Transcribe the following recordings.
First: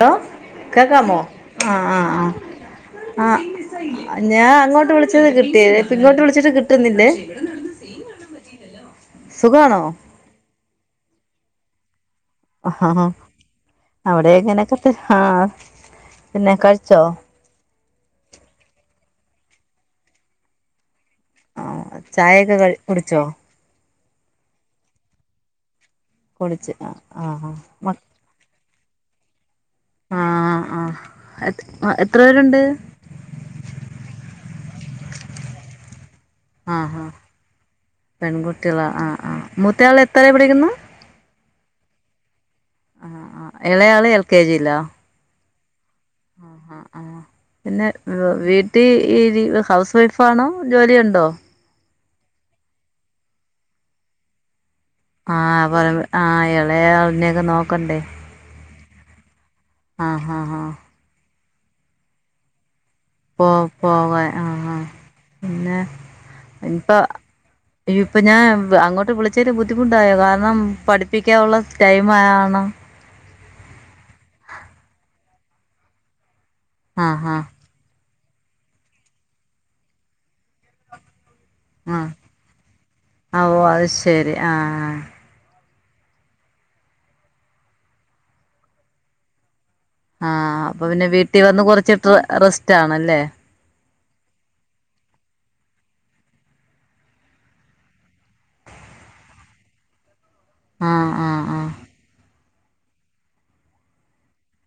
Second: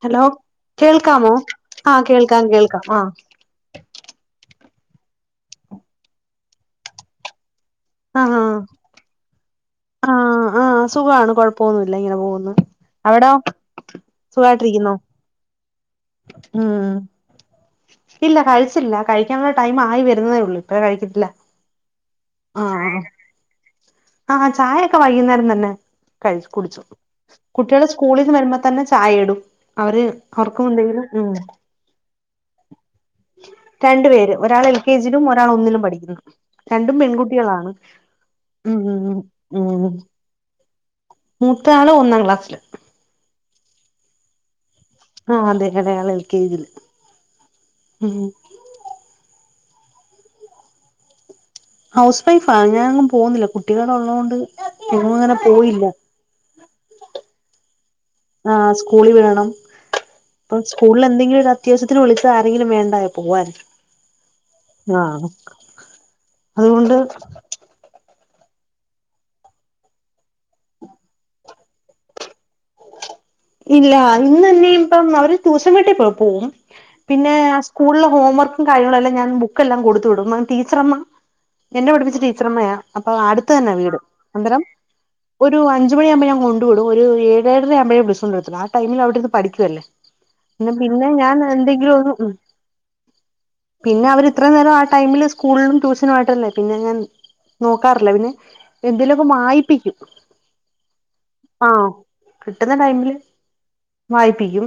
Hello കേക്കാമോ കേൾക്കാമോ ആ ആ ആഹ് കേൾക്കാം കേൾക്കാം ആ ആഹ് ഞാൻ അങ്ങോട്ട് വിളിച്ചത് കിട്ടിയ ഇപ്പ ഇങ്ങോട്ട് വിളിച്ചിട്ട് കിട്ടുന്നില്ലേ ആഹാ സുഖാണോ ആ ആ ആഹ് സുഖാണ് കൊഴപ്പൊന്നുല്ല ഇങ്ങനെ പോകുന്നു ആ അവിടോ സുഖയിട്ടിരിക്കുന്നോ ആഹ് ആഹ് ഇല്ല കഴിച്ചില്ല കഴിക്കാനുള്ള ടൈം ആയി വരുന്നതേ ഉള്ളൂ ഇപ്പഴേ കഴിക്കത്തില്ല ആ ചായയൊക്കെ ക ആഹ് കുടിച്ചോ ആഹ് ചായയൊക്കെ വൈകുന്നേരം തന്നെ കഴ കുടിച്ച് കുടിച്ചു ആ ആ കുട്ടികള് സ്കൂളിൽ വരുമ്പോ തന്നെ ചായ ഇടും അവര് അവർക്കും എന്തെങ്കിലും ഉം ആഹ് എത്ര പേരുണ്ട് രണ്ടു പേര് ഒരാൾ എൽ കെ ജയിലും ഒരാൾ ഒന്നിലും പഠിക്കുന്നു ആ രണ്ടും ആ പെൺകുട്ടികളാണ് ഉം പെൺകുട്ടികളാ ആ ഉം ആ ഉം ഉം മൂത്തയാൾ എത്രയിലാ പഠിക്കുന്നു മൂത്താള് ഒന്നാം ക്ലാസില് ഇളയാള് എൽ കെ ജി യിലോ ആഹ് അതെ ഇളെയാളെ ആഹ് ആഹ് പിന്നെ വീ വീട്ടി ഈ ഹൗസ് വൈഫാണോ ജോലി ഉണ്ടോ ഹൗസ് വൈഫാ ഞാനെങ്ങും പോകുന്നില്ല കുട്ടികള് ഉള്ളതോണ്ട് ആഹ് പറ ആ എളെ അളിനെക്കെ നോക്കണ്ടേ ആഹ് സ്കൂളിൽ വിടണം ആഹ് ആഹ് ഇപ്പ ആഹ് സ്കൂളിൽ എന്തെങ്കിലും ഒരു അത്യാവശ്യത്തിന് വിളിച്ച ആരെങ്കിലും വേണ്ടായോ പോവാൻ പോ പോക ആഹ് ആഹ് പിന്നെ ഇപ്പ അതുകൊണ്ട് അയ്യ ഇപ്പൊ ഞാൻ അങ്ങോട്ട് വിളിച്ചതില് ബുദ്ധിമുട്ടായോ കാരണം പഠിപ്പിക്കാനുള്ള ടൈം ആയ കാരണം ഇല്ല ഇന്ന് തന്നെയ ഇപ്പം അവര് വീട്ടിൽ പ്പോയി പോവും ആഹ് പിന്ന ആഹ് ഹസ് സ്കൂളില ഹോംവർക്കും കാര്യങ്ങളെല്ലാം ഞാൻ ബുക്കല്ലാം കൊടുത്ത് വിടും ടീച്ചർമ്മ എന്നെ ആഹ് പഠിപ്പിച്ച ടീച്ചർമ്മയാ അപ്പൊ അട്ത്ത് ആഹ് ഓഹ് തന്നെ അത് വീട് ശരി അന്നേരം ആഹ് ഒരു അഞ്ചു മണിയാകുമ്പോ ഞാൻ കൊണ്ടു വിടും ഒരു ഏഴേ ഏഴര ആകുമ്പഴേ ബ്സ് കൊണ്ട് വെച്ച് ആടൈമിൽ അവിടെ ഇരുന്ന് പഠിക്കുവല്ലേ ആഹ് അപ്പൊ പിന്നെ ഞാൻ വീട്ടിൽ വന്ന് എന്തെങ്കിലും കുറച്ചിട്ട ഒന്ന് റെസ്റ്റ് ആണല്ലേ പിന്നെ അവർ ഇത്രയും നേരം ആ ടൈമിൽ സ്കൂളിലും ട്യൂഷനു ആയിട്ട അല്ലേ പിന്നെ ഞാൻ നോക്കാറില്ല പിന്നെ എന്തേലുക്കെ വായിപ്പിക്കും ആഹ് കിട്ടുന്ന ടൈമിൽ വായിപിക്കും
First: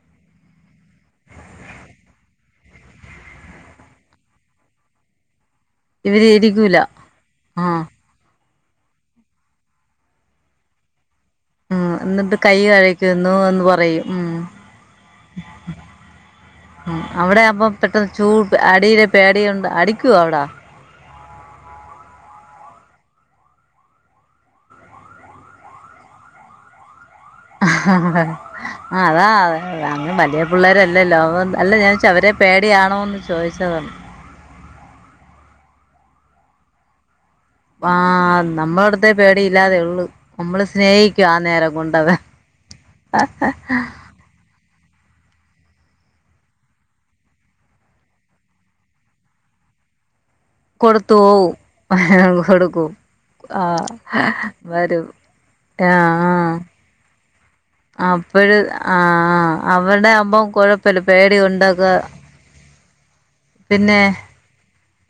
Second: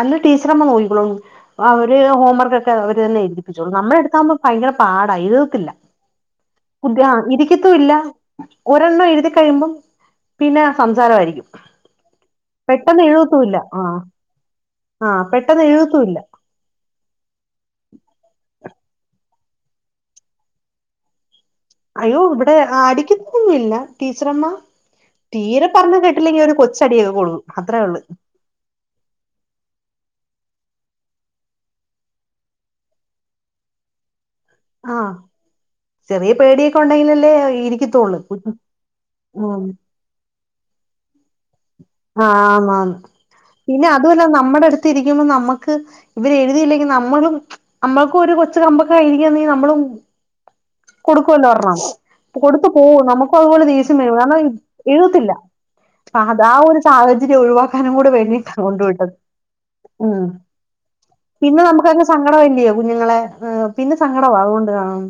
അല്ല ടീച്ചർ അമ്മ നോക്കിക്കോളും അവര് ഹോംവർക്ക ഒക്കെ അവര് തന്നെ എഴ്തിപ്പിച്ചോളൂ നമ്മളടുത്താവകുമ്പോ ഭയങ്കര പാടാ എഴുതത്തില്ല ഇവര് ഇരിക്കൂല കുട്ടി ആ ഇരിക്കത്തും ആഹ് ഇല്ല ഒരെണ്ണം എഴുതി കഴിയുമ്പം പിന്നെ ആ സംസാര ആയിരിക്കും ഉം എന്നിട്ട് കൈ കഴക്കുന്നു എന്ന് ആഹ് പറയും ഉം ആഹ് പെട്ടെന്ന് എഴുതത്തുമില്ല അവിടെ ആവുമ്പോ അപ്പൊ പെട്ടെന്ന് ചൂട് അടിയുടെ പേടിയുണ്ടോ അടിക്കോ അവിടാ അയ്യോ ഇവിടെ അടിക്കത്തൊന്നുല്ലാ ടീച്ചറമ്മ തീരെ പറഞ്ഞ കേട്ടില്ലെങ്കിൽ ഒരു കൊച്ചടിയൊക്കെ കൊള്ളും ആ അതാ അങ്ങനെ വലിയ പിള്ളേരല്ലല്ലോ അല്ല ഞാച്ച അവരെ പേടിയാണോന്ന് ചോയിച്ചതാ ആഹ് ചെറിയ പേടിയൊക്കെ ഉണ്ടെങ്കിലല്ലേ ഈ ആഹ് നമ്മളടുത്തെ പേടിയില്ലാതെ ഉള്ളൂ നമ്മള് സ്നേഹിക്കും ആ നേരം കൊണ്ട് അവ ആഹ് ന്നാ പിന്നെ അതുമല്ല നമ്മുടെ അടുത്ത് ഇരിക്കുമ്പോ നമ്മുക്ക് ഇവരെ എഴുതിയില്ലെങ്കിൽ നമ്മളും നമ്മൾക്ക് ഒരു കൊച്ച കമ്പൊക്ക ആയിരിക്കുന്നേ നമ്മളും കൊടുത്തു കൊടുക്കുവല്ലോ ഒരെണ്ണം പോവും കൊടുത്തു കൊടുക്കും പോവും നമുക്ക് അതുപോലെ ദേശ്യം വരും കാരണം എഴുത്തില്ല ആഹ് താ ഒരു സാഹചര്യം ഒഴിവാ അപ്പഴ് ആഹ് ആഹ് അവടെ ആകുമ്പം കുഴപ്പില്ല പേടി ഉണ്ടാക്ക സങ്കടംല്ലയോ കുഞ്ഞുങ്ങളെ പിന്നെ സങ്കടമാ അതുകൊണ്ട് കാണും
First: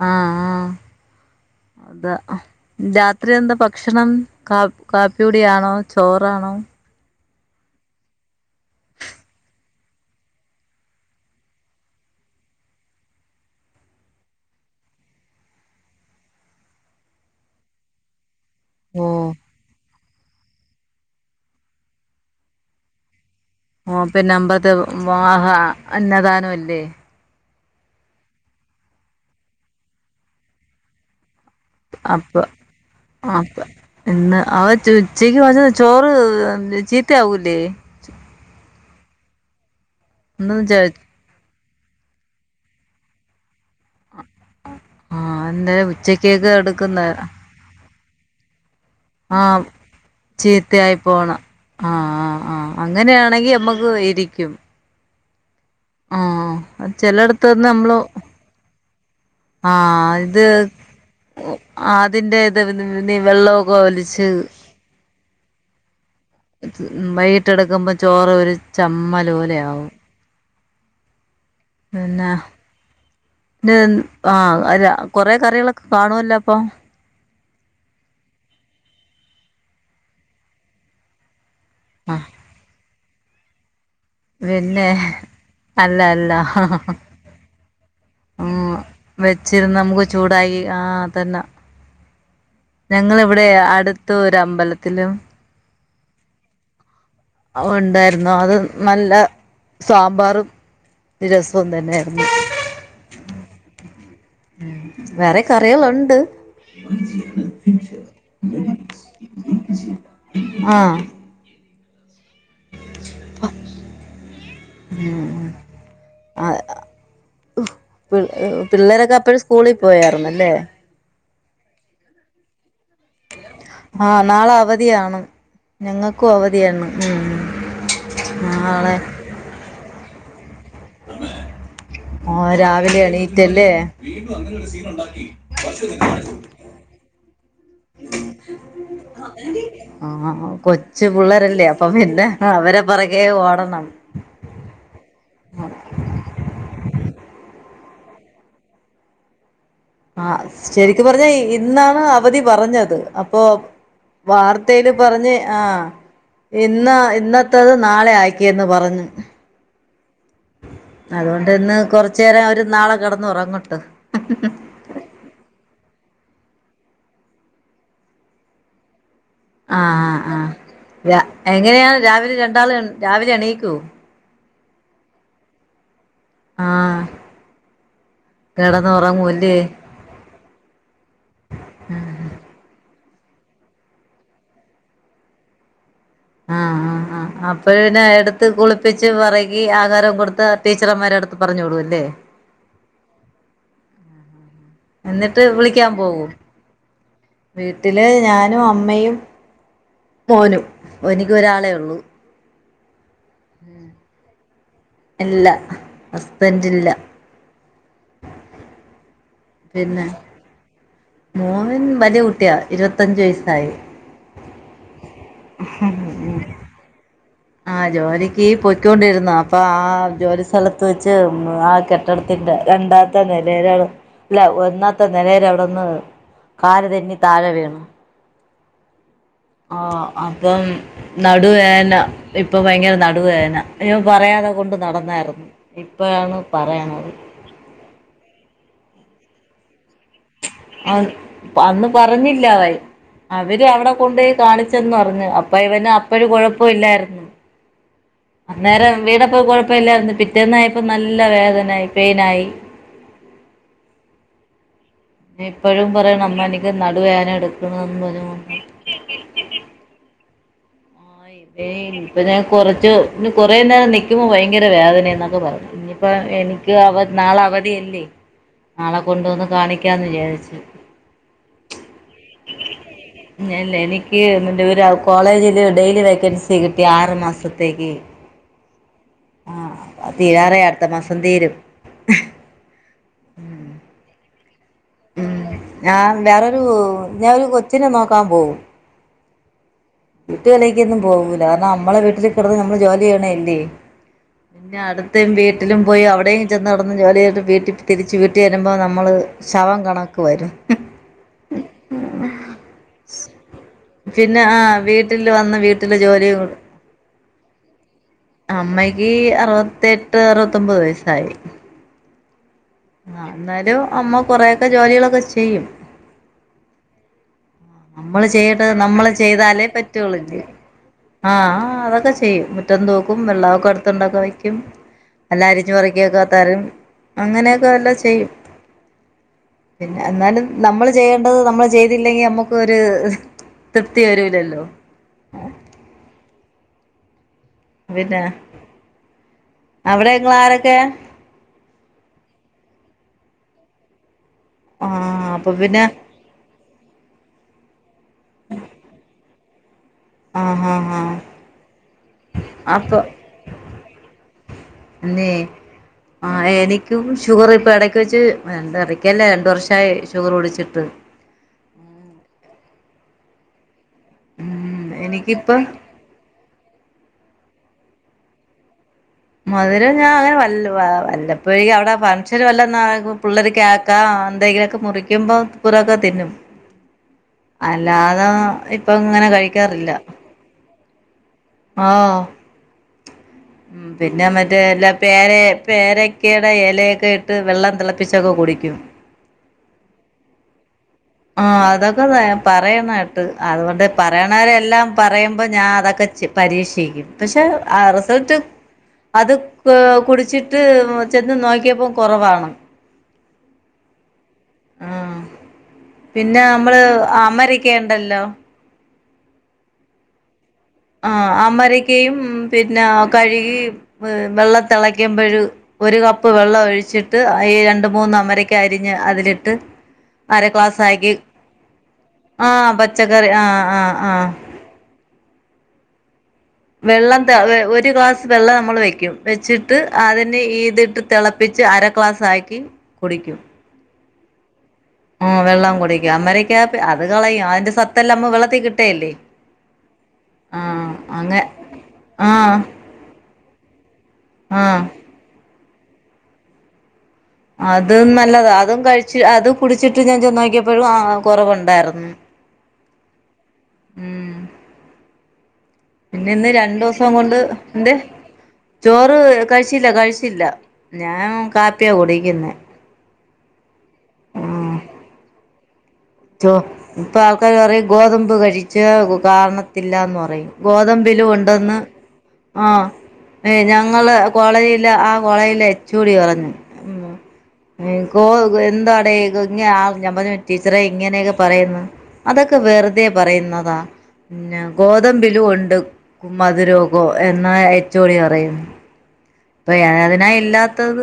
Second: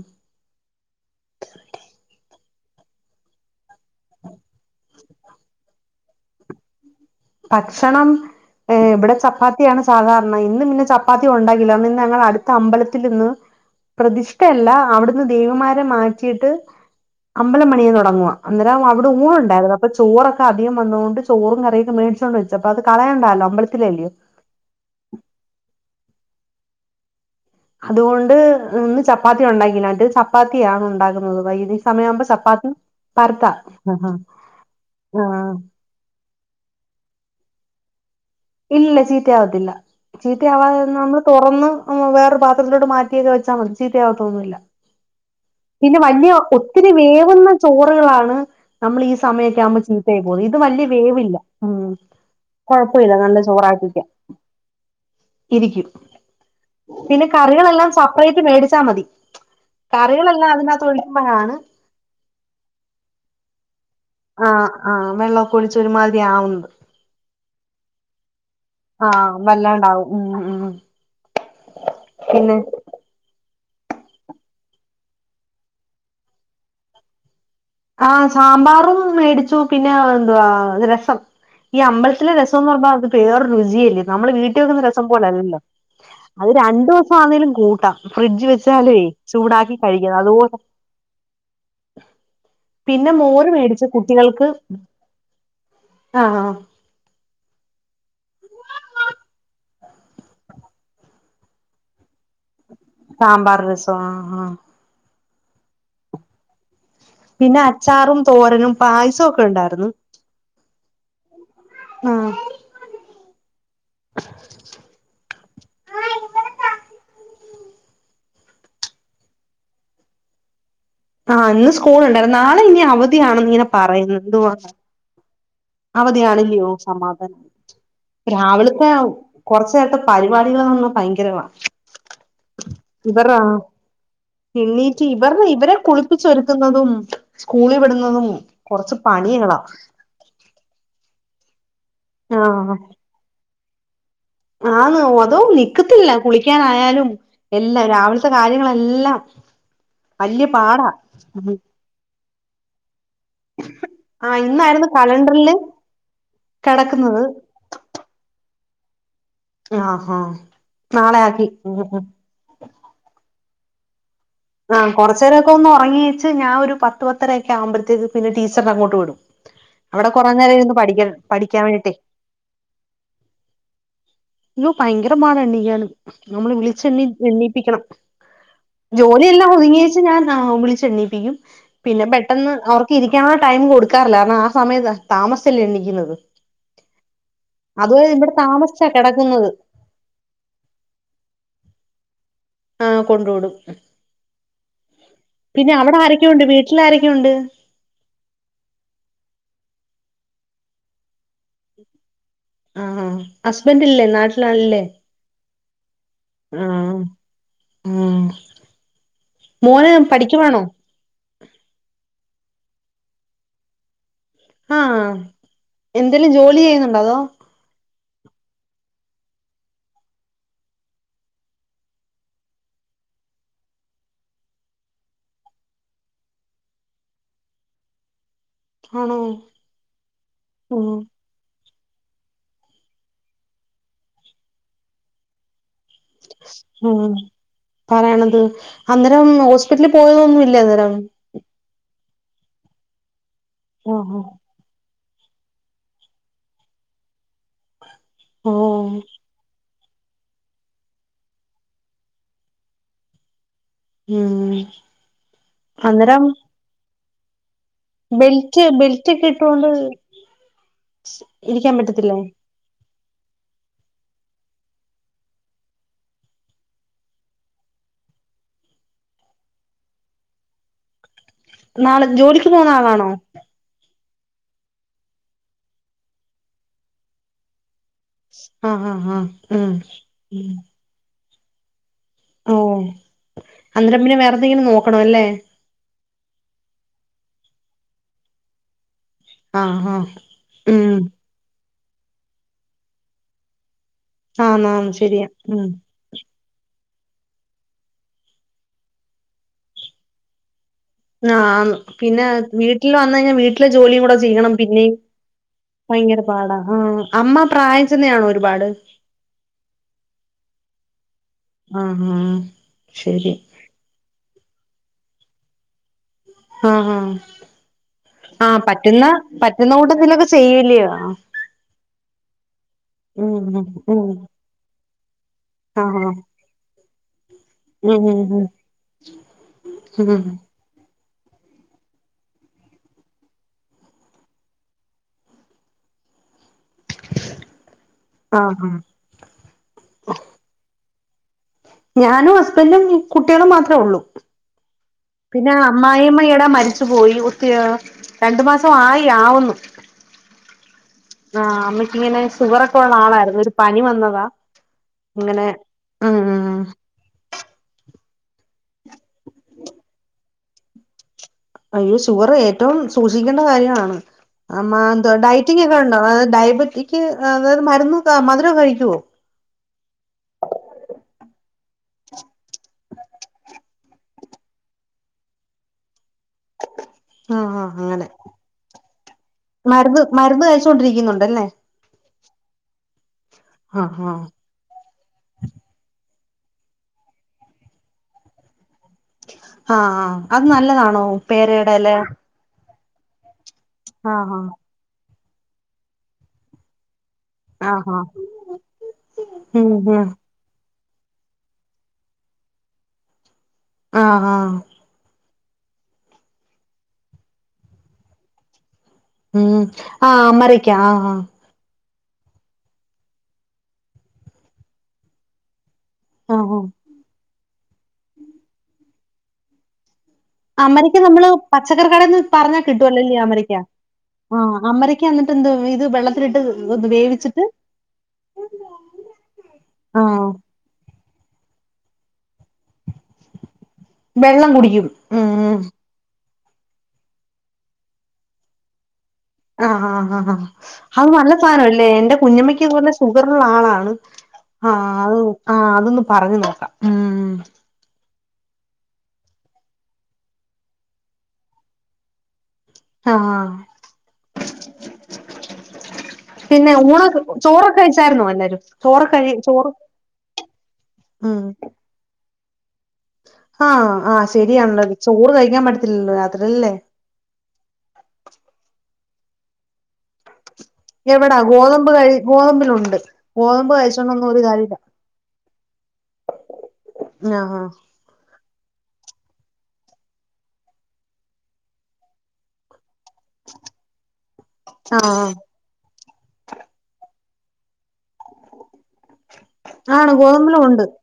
അത രാത്രി എന്താ ഭക്ഷണം കാപ്പ് കാപ്പി കുടിയാണോ ചോറാണോ ഭക്ഷണം ഏഹ് ഇവിടെ ചപ്പാത്തിയാണ് സാധാരണ ഇന്ന് പിന്നെ ചപ്പാത്തി ഉണ്ടാക്കില്ല ഇന്ന് ഞങ്ങൾ അടുത്ത അമ്പലത്തിൽ ഇന്ന് പ്രതിഷ്ഠയല്ല അവിടുന്ന് ദൈവമാരെ മാറ്റിയിട്ട് അമ്പലമണിയൻ തുടങ്ങുവാ അന്നേരം അവിടെ ഓഹ് ഊണ് ഉണ്ടായിരുന്നു അപ്പൊ ചോറൊക്കെ അധികം വന്നോണ്ട് ചോറും കറിയൊക്കെ മേടി ചൊണ്ട് വെച്ച് അപ്പം അത് കളയണ്ടാലോ മ്പള് വോപ്പിനംബ്ബത്‌ വാഹ് അന്നദാനംല്ലേ അതുകൊണ്ട് ഇന്ന് ചപ്പാത്തി ഉണ്ടാക്കില്ല അറ്റെ ചപ്പാത്തിയാണ് ഉണ്ടാകുന്നത് വൈകി അപ്പ അപ്പ ഇന്ന് അവ ഉച്ചക്ക് വച്ച ചോറ് എന്നാ ചീത്തയാവൂലെ ഇല്ലല്ല ചീത്തയാവത്തില്ല ചീത്തയാവാ ഇന്ന് നമ്മൾ തുറന്ന് വേറെ പാത്രത്തിലോട്ട് മാറ്റിയൊക്കെ വെച്ചാൽ മതി ചീത്തയാകത്തൊന്നുമില്ല ആഹ് എന്തായാലും പിന്നെ വലിയ ഉച്ചക്കേക്ക് ഒത്തിരി എടുക്കുന്ന വേവുന്ന ചോറുകളാണ് നമ്മൾ ഈ സമയൊക്കെ ആഹ് ആവുമ്പോ ചീത്തായി പോകുന്നു ഇത് വലിയ ചീത്തയായി വേവില്ല പോണം ഉം ആഹ് ആഹ് ആഹ് കൊഴപ്പമില്ല നല്ല അങ്ങനെയാണെങ്കി നമ്മക്ക് ചോറാക്കിക്ക ഇരിക്കും ഇരിക്കും ആഹ് പിന്നെ ചെലയിടത്തൊന്നും കറികളെല്ലാം നമ്മള് സപ്രറ്റ് മേടിച്ചാ മതി ആഹ് ഇത് കറികളെല്ലാം അതിനകത്ത് ഒഴിക്കുമ്പോഴാണ് അതിന്റെ ഇത് നീ വെള്ളമൊക്കെ ഒലിച്ച് ആഹ് വെള്ളമൊക്കെ ഒലിച്ച് ഒരുമാതിരി ആവും ഉം വൈകിട്ടെടുക്കുമ്പോ ചോറ് ഒരു ആ ചമ്മലൂലെ ആവും വല്ലാണ്ടാവും ഉം ഉം പിന്നെ ദിൻ ആഹ് അര കൊറെ കറികളൊക്കെ കാണുവല്ലോ അപ്പൊ ആഹ് സാമ്പാറും മേടിച്ചു പിന്നെ എന്തുവാ രസം ഈ ആഹ് അമ്പലത്തിലെ രസം സം എന്ന് പറഞ്ഞാ അത് വേറെരുചിയല്ലേ നമ്മള് വീട്ടിൽ വെക്കുന്ന പിന്നെ രസം പോലെ അല്ലല്ലോ അല്ല അല്ല അത് രണ്ടു ദിവസം ആണേലും കൂട്ടാം ഫ്രിഡ്ജ് ഉം വെച്ചാല ചൂടാക്കി കഴിക്കണം അതുപോലെ. തന്ന. പിന്നെ മോര് മേടിച്ച അടുത്ത ഒരു കുട്ടികൾക്ക് അമ്പലത്തിലും ആഹ് ആഹ് ഉണ്ടായിരുന്നു അത് നല്ല സാമ്പാറും. രസം തന്നെയായിരുന്നു. സാമ്പാർ രസം ആഹ് ആഹ്. ഉവേറെ കറികളുണ്ട പിന്നെ അച്ചാറും തോരനും പായസമൊക്കെ ഉണ്ടായിരുന്നു. ആഹ് ആഹ് ഉം അ പിള്ളേരൊക്കെ അപ്പോഴും സ്കൂളിൽ പോയായിരുന്നുല്ലേ. ആഹ് ഇന്ന് സ്കൂള ഉണ്ടായിരുന്നു നാളെ ഇനി അവധി. അവധി ആണെന്ന് ഇങ്ങനെ ആഹ് പറയുന്നു നാളെ അവധിയാണ് ഞങ്ങൾക്കും അവധിയാണ്ല്ലോ അവധിയാണ് ഉം സമാധാനം. രാവിലത്തെ നാളെ കുറച്ച നേരത്തെ പരിപാടികള ഒന്ന ഭയങ്കരമാണ്. ഓ രാവിലെ എണീറ്റല്ല കുളിപ്പിച്ച് ച്ചൊരുക്കുന്നതും സ്കൂളിൽ വിടുന്നതും കുറച്ച് പണികള ആഹ് കൊച്ചു പിള്ളേരല്ലേ അപ്പൊ പിന്നെ അവരെ പിറകേ ഓടണം. ആന്നൂ അതോ നിക്കത്തില്ല കുളിക്കാനായാലും. എല്ലാം രാവിലത്തെ കാര്യങ്ങളെല്ലാം. വല്യ ആഹ് പാടാ ശരിക്ക്‌ പറഞ്ഞാ ഇന്നാണ് അവധി പറഞ്ഞത് അപ്പൊ. ആഹ് ഇന്നായിരുന്നു വാർത്തയില് പറഞ്ഞ് കലണ്ടറില് ആഹ് ഇന്നാ കിടക്കുന്നത് ഇന്ന ത്തത് നാളെ ആക്കിയെന്ന് പറഞ്ഞു. ആഹാ അതുകൊണ്ട് ഇന്ന് കൊറച്ച് നേേരം അവര് നാളെ കിടന്ന് ഉറങ്ങട്ട് ആഹ് കൊറച്ച് നേരൊക്കെ ഒന്ന് ഉറങ്ങിയേച്ച് ഞാൻ ഒരു പത്ത് പത്തര ഒക്കെ ആവുമ്പഴത്തേക്ക് പിന്നെ ടീച്ചറിന്റെ അങ്ങോട്ട് വിടും. അവിടെ ആഹ് കൊറേ ആഹ് ആഹ് നേരം ഇരുന്ന് പഠിക്കാൻ രാ പഠിക്കാൻ വേണ്ടിട്ടേ എങ്ങനെയാണ് രാവിലെ രണ്ടാളും രാവിലെ എണീക്കോ. ഇയ്യൊ ഭയങ്കര പാടാണ് ഇയാള് നമ്മള് വിളിച്ച് ആഹ് എണ്ണി എണ്ണീപ്പിക്കണം ജോലിയെല്ലാം കിടന്നുറങ്ങൂല്ലേ ഒതുങ്ങിയേച്ച് ഞാൻ വിളിച്ച് എണ്ണിപ്പിക്കും. പിന്നെ പെട്ടെന്ന് അവർക്ക് ഇരിക്കാനുള്ള ടൈം കൊടുക്കാറില്ല കാരണം ആ സമയം താമസിച്ചല്ലേ എണീക്കുന്നത്. ആഹ ആഹ് ആഹ് അപ്പഴ് പിന്നെ അതുപോലെ ഇവിടെ എടുത്ത് താമസിച്ചാ കുളിപ്പിച്ച് കെടക്കുന്നത് പെറകി ആഹാരവും കൊടുത്ത് ടീച്ചർമാരെ അടുത്ത് പറഞ് വിടും അല്ലേ? ആഹ് കൊണ്ട് വിടും എന്നിട്ട് പിന്നെ വിളിക്കാൻ അവിടെ പോകും ആരൊക്കെയുണ്ട് വീട്ടിൽ ആരൊക്കെയുണ്ട്. വീട്ടില് ഞാനും അമ്മയും. മോനും എനിക്ക് ഒരാളെ ഉള്ളൂ. ആഹ് ഹസ്ബന്റ് ഇല്ലേ നാട്ടിലാളില്ലേ ഇല്ല ഹസ്ബന്റ് ഇല്ല. ഉം മോന് പിന്നെ പഠിക്കുവാണോ? മോൻ വലിയ കുട്ടിയ ഇരുപത്തഞ്ചു വയസ്സായി. ആഹ് എന്തേലും ജോലി ചെയ്യുന്നുണ്ടോ അതോ. ആഹ് ജോലിക്ക് പൊയ്ക്കൊണ്ടിരുന്നതാ അപ്പൊ ആ ജോലി സ്ഥലത്ത് വെച്ച് ആക്ക് കെട്ടിടത്തിന്റെ രണ്ടാമത്തെ നിലേടെ അവ് അല്ല ഒന്നാത്തെ നിലേടെ അവിടെന്ന്. കാല് തെന്നി താഴെ വീണു ആണോ ആഹ് അപ്പം. ഉം നടുവേന ഇപ്പൊ ഭയങ്കര നടുവേന അഹ് ഞാൻ പറയാതെ കൊണ്ട് നടന്നായിരുന്നു. ഇപ്പോഴാണ് പറയണത് ആഹ് പറയണത് അന്നേരം ഹോസ്പിറ്റലിൽ പോയതൊന്നുല്ലേ അന്നേരം. അപ്പം അന്ന് പറഞ്ഞില്ല അവൻ അവര് അവിടെ ആഹ് കൊണ്ടോയി കാണിച്ച് [unintelligible] പറഞ്ഞു അപ്പ ഇവന് അപ്പഴും കുഴപ്പില്ലായിരുന്നു ഓ അന്നേരം വീണപ്പോ കൊഴപ്പ പ്പല്ലാരുന്നു പിറ്റേന്നായപ്പം നല്ല വേദനായി പെയിനായി. ഉം നിപ്പഴും പറയണ അന്നേരം അമ്മ എനിക്ക് നടുവേന എടുക്കും. ബെൽറ്റ് ബെൽറ്റ് ഇട്ടിട്ടോണ്ട് ഏയ്‌ ഇപ്പൊ ഞാൻ കൊറച് ഇനി കൊറെ നേരം നിക്കുമ്പോ ഭയങ്കര വേദന എന്നൊക്കെ പറയും ഇനിയിപ്പോ എനിക്ക് അവ നാളെ അവധിയല്ലേ നാളെ കൊണ്ടുവന്ന് കാണിക്കാന്ന് വിചാര്ച്ചു നാളെ ജോലിക്ക് പോന്ന ആളാണോ? ഞ അല്ല എനിക്ക് [unintelligible] കോളേജില് ഡെയിലി വേക്കൻസി കിട്ടി ആറ് മാസത്തേക്ക് ആഹ് ആഹ് ആഹ് ഉം ആഹ് അത് തീരാറായ് അടുത്ത മാസം തീരും ഓഹ് അന്നേരം പിന്നെ വെറന്തെങ്കിലും നോക്കണോം അല്ലേ ഉം ഞാൻ വേറൊരു ഞാനൊരു കൊച്ചിനെ നോക്കാൻ പോവും ആണോ വീട്ടുകളിലേക്കൊന്നും പോകൂല കാരണം നമ്മളെ വീട്ടില് കിടന്ന് നമ്മള് ജോലി ചെയ്യണം അല്ലേ ആന്ന് പിന്നെ ആന്ന് അടുത്ത ശരിയാ ഉം വീട്ടിലും പോയി അവിടെയും, ചെന്ന് കടന്ന് ജോലിയിട്ട് വീട്ടിൽ തിരിച്ച് വീട്ടിൽ വരുമ്പോൾ നമ്മൾ ശവം കണക്ക വരും, ആന്ന് പിന്നെ വീട്ടില് വന്ന കഴിഞ്ഞാൽ വീട്ടില് ജോലിയും കൂടെ പിന്നെ ചെയ്യണം ആ പിന്നെയും വീട്ടിൽ വന്ന് വീട്ടില് ഭയങ്കര ജോലി പാടാ ആഹ് അമ്മ പ്രായം ചെന്ന ആണോ ഒരുപാട്, ഈ അറുപത്തി എട്ട് അറുപത്തിമ്പത് വയസായി, ആഹ് ആഹ്, ആഹ് ശരി എന്നാലും അമ്മ കൊറെയൊക്കെ ജോലികളൊക്കെ ചെയ്യും, ആഹ് ആഹ്, നമ്മള് ആഹ് ചെയ്യെണ്ടെ പറ്റുന്ന നമ്മള് ചെയ്താലേ പറ്റുന്ന പറ്റുള്ളൂ കൂട്ടത്തിലൊക്കെ ചെയ്യൂല്ലയോ ആഹ് അതൊക്കെ, ചെയ്യും മുറ്റം തോക്കും ഉം വെള്ളമൊക്കെ ഉം ഉം അകത്തുണ്ടാക്കെ വയ്ക്കും എല്ല അരിഞ് ആഹ് പറക്കിയക്കാ തരും അങ്ങനെയൊക്കെ എല്ലാം ഉം ഉം ചെയ്യും ഉം പിന്നെ ഉം എന്നാലും, നമ്മൾ ചെയ്യേണ്ടത് നമ്മൾ ചെയ്തില്ലെങ്കിൽ നമ്മുക്ക് ഒരു തൃപ്തി വരൂലല്ലോ, പിന്ന ആഹ് ആഹ് അവിടെങ്ങളാരൊക്കെ? ഞാനും ഹസ്ബൻറും കുട്ടികളും മാത്രമേ ഉള്ളൂ ആഹ് അപ്പൊ പിന്നെ അമ്മായിയും, ടാ മരിച്ചു പോയി ഒത്തി രണ്ടു മാസം ആയി ആവുന്നു, ആഹ് ഹ ഹ ആഹ് അമ്മയ്ക്ക്ങ്ങനെ ഷുഗറ ഒക്കെ ഉള്ള ആളായിരുന്നു ഒരു പനി വന്നതാ ങ്ങനെ ആഹ് ആഹ്, ക് ഷുഗർ ഇപ്പൾ ഇടയ്ക്ക് വെച്ച്ട്ട് ഇടക്കല്ലേ രണ്ട് വർഷമായി ഷുഗർ കുടിച്ചിട്ട് അയ്യോ ഷുഗർ ഏറ്റവും സൂക്ഷിക്കേണ്ട കാര്യമാണ് ആ മാ ഉം എന്തോ എനിക്കിപ്പം ഡയറ്റിംഗ ഒക്കെ ഉണ്ടോ അ ഡയബറ്റിക് അതായത് മരുന്ന് മധുരമ കഴിക്കുവോ, മധുരം ഞാൻ അങ്ങനെ വല്ല വല്ലപ്പഴേ അവിടെ ഫംഗഷൻ വല്ല പിള്ളേർക്ക് ക്കാ എന്തെങ്കിലുമൊക്കെ മുറിക്കുമ്പോ പുരൊക്കെ തിന്നും ആഹ് ആഹ് അങ്ങനെ അല്ലാതെ ഇപ്പൊ ഇങ്ങനെ കഴിക്കാറില്ല മരുന്ന് മരുന്ന് കഴിച്ചോണ്ടിരിക്കുന്നുണ്ടല്ലേ ആഹ് മം ആഹ് ആഹ് പിന്നെ മ ല്ല പേര പേരക്കയുടെ ഇലയൊക്കെ ഇട്ട് വെള്ളം തിളപ്പിച്ചൊക്കെ കുടിക്കും ആഹ് അഹ് അത് നല്ലതാണോ? ആഹ് പേരയുടെ എല അതൊക്കെ ത പറയണാകേട്ട് അതുകൊണ്ട് ആഹ് ആഹ് പറയണവരെല്ലാം പറയുമ്പോൾ ഞാൻ അതൊക്കെ പരീക്ഷിക്കും പക്ഷെ ആ ആഹ് ആഹ് റിസൾട്ട് അത് ഉം ഉം കുടിച്ചിട്ട് ഇട്ട് ചെന്ന് നോക്കിയപ്പോൾ കുറവാണ് ആഹ് ആഹ് ആഹ് പിന്നെ നമ്മള് അമരിക്ക ഉണ്ടല്ലോ ഉം ആഹ് മര ആഹ് അമരിക്കയും പിന്നെ കഴുകി വെള്ളം തിളക്കുമ്പഴ് ഒരു കപ്പ് ആഹ് വെള്ളം ആഹ് ഒഴിച്ചിട്ട് ഈ രണ്ട് മൂന്ന് അമരക്ക അരിഞ്ഞ് അതിലിട്ട് അര അമരിക്ക ഗ്ലാസാക്കി നമ്മള് പച്ചക്കറി കടെന്ന് പറഞ്ഞാ ആഹ് കിട്ടുവല്ലോല്ലേ പച്ചക്കറി അമരിക്ക ആഹ് ആഹ് ആഹ് അമരയ്ക്ക് എന്നിട്ട്ന്ത് ഇത് വെള്ളത്തിലിട്ട് ഒന്ന് വെള്ളം വേവിച്ചിട്ട് ഒരു ഗ്ലാസ് വെള്ളം നമ്മൾ വെക്കും വെച്ചിട്ട് ആഹ് അതിന് ഇതിട്ട് തിളപ്പിച്ച് അര ഗ്ലാസ്സാക്കി കുടിക്കും വെള്ളം കുടിക്കും മം മം വെള്ളം കുടിക്കും അമരക്ക അത് കളയും അതിന്റെ സത്തല്ലാം അമ്മ വെള്ളത്തിൽ കിട്ടേല്ലേ ആഹ് ആ ആഹാ ആഹ് അത് നല്ല സാധനംല്ലേ എൻറെ ആഹ് കുഞ്ഞമ്മയ്ക്ക് പോലെ സുഖറള്ള ആളാണ് ആഹ് അത് ആ അതൊന്ന് പറഞ്ഞു നോക്കാം ഉം അത് നല്ലതാ അതും കഴിച്ച് അത് കുടിച്ചിട്ട് ഞാൻ ചെന്ന് നോക്കിയപ്പോഴും ആ കുറവുണ്ടായിരുന്നു ആഹ് ഉം പിന്നെ ഇന്ന് രണ്ടൂസം ഊണൊക്കെ കൊണ്ട് ചോറൊക്കെ എന്ത് കഴിച്ചായിരുന്നോ എല്ലാരും ചോറ് കഴി ചോറ് കഴിച്ചില്ല കഴിച്ചില്ല ഞാൻ ഉം കാപ്പിയാ കുടിക്കുന്നെ ആഹ് ആഹ് ഉം ശരിയാണല്ലോ ചോറ് കഴിക്കാൻ പറ്റത്തില്ലല്ലോ രാ ചോ ഇപ്പൊ ആൾക്കാര് പറയും ഗോതമ്പ് കഴിച്ചാ കാണത്തില്ലാന്ന് പറയും ഗോതമ്പിലു എവിടാ ഉണ്ടെന്ന് ഗോതമ്പ് കഴി ആ ഗോതമ്പിലുണ്ട് എ ഗോതമ്പ് ഞങ്ങള് കഴിച്ചോണ്ടൊന്നും ഒരു കാര്യല്ല കോളയില ആ കോളയിലെ ചൂടി കുറഞ്ഞു ഉം അ ആഹ് കോ എന്താടെ ഇഞ്ഞ ആ ഞമ്മക്ക് ടീച്ചറെ ഇങ്ങനെയൊക്കെ പറയുന്നു അതൊക്കെ വെറുതെ പറയുന്നതാ ഇന്ന ആഹ് ആഹ് ഗോതമ്പിലു ഒണ്ട് ഉം മതിരോകൊ എന്നാ ഏച്ചോടി അറിയു അപ്പൊ യാ ആണ് അതിനായി ഗോതമ്പിലും ഉണ്ട് ഇല്ലാത്തത്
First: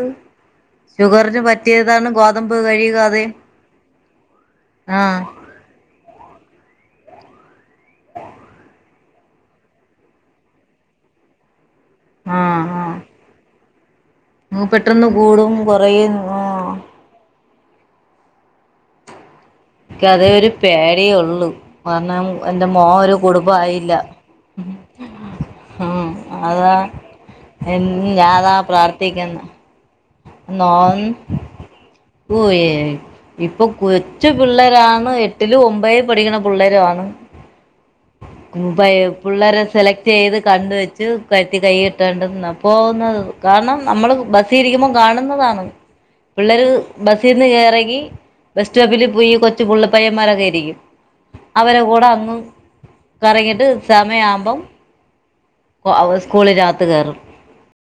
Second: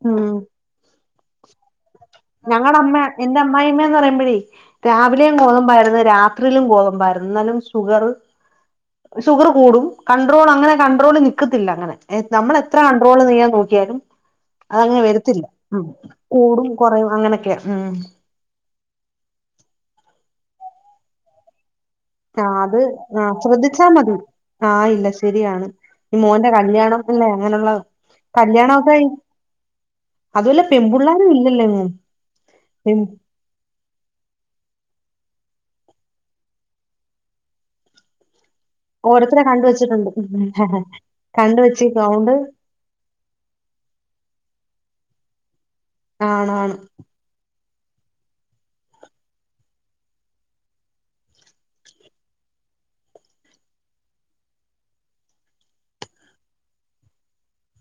ഷുഗറിന് പറ്റിയതാണ് ഗോതമ്പ് ഞങ്ങളെ കഴിയുക അമ്മ അത് എന്റെ അമ്മായി ആമ്മേന്ന് പറയുമ്പോഴേ ആഹ് രാവിലെയും ഗോതമ്പായിരുന്നു രാ ത്രിലും ഗോതമ്പാരുന്നു ഇന്നാലും ഷുഗറ് ഷുഗറ് കൂടും കൺട്രോൾ അങ്ങനെ കൺണ്ട്രോള് നിക്കത്തില്ല അങ്ങനെ എ ആഹ് നമ്മളെത്ര ആഹ് കൺണ്ട്രോള് ചെയാൻ നോക്കിയാലും അതങ്ങനെ പെട്ടെന്ന് വരത്തില്ല കൂടും ഉം കുറയും കൂടും ആഹ് കൊറയും അങ്ങനൊക്കെ ഉം ഇക്കതേ ഒരു പേടിയൊള്ളു കാരണം ആഹ് എന്റെ അത് മോ ഒരു ആഹ് ശ്രദ്ധിച്ചാ കുടുംബായില്ല മതി ആഹ് ഇല്ല ശരിയാണ് ഉം ഈ മോന്റെ അതാ കല്യാണം അല്ലേ അങ്ങനെയുള്ള എന്നു ഞാനതാ കല്യാണമൊക്കെ പ്രാർത്ഥിക്കുന്ന്‌ അതുമല്ല നോൻ പെൺപിള്ളാരും ഇല്ലല്ലോ എങ്ങും പോയേ പെൺ- ഇപ്പൊ കൊച്ച് പിള്ളേരാണ് എട്ടില് ഒമ്പതി പഠിക്കണ പിള്ളേരു ആണ് ഉം പയേ ഓരോരുത്തരെ പിള്ളേരെ കണ്ട് സെലക്ട് വെച്ചിട്ടുണ്ട് ചെയ്ത് കണ്ട് വെച്ചു കഴുത്തി കണ്ട് വെച്ചേക്കുവാ കൈയിട്ടോണ്ട് അതുകൊണ്ട് ന പോകുന്നത് കാരണം നമ്മള് ബസ്സി ഇരിക്കുമ്പൊ കാണുന്നതാണ് ആണാണ് പിള്ളേര് ബസ്സീന്ന് എറങ്ങി ബസ്സ്റ്റോപ്പിൽ പോയി കൊച്ചു പുള്ളപ്പയ്യന്മാരൊക്കെ ഇരിക്കും അവരെ കൂടെ അങ്ങ് കറങ്ങിട്ട് സമയ ആവുമ്പം പ്പൊ അവ സ്കൂളിനകത്ത് കേറും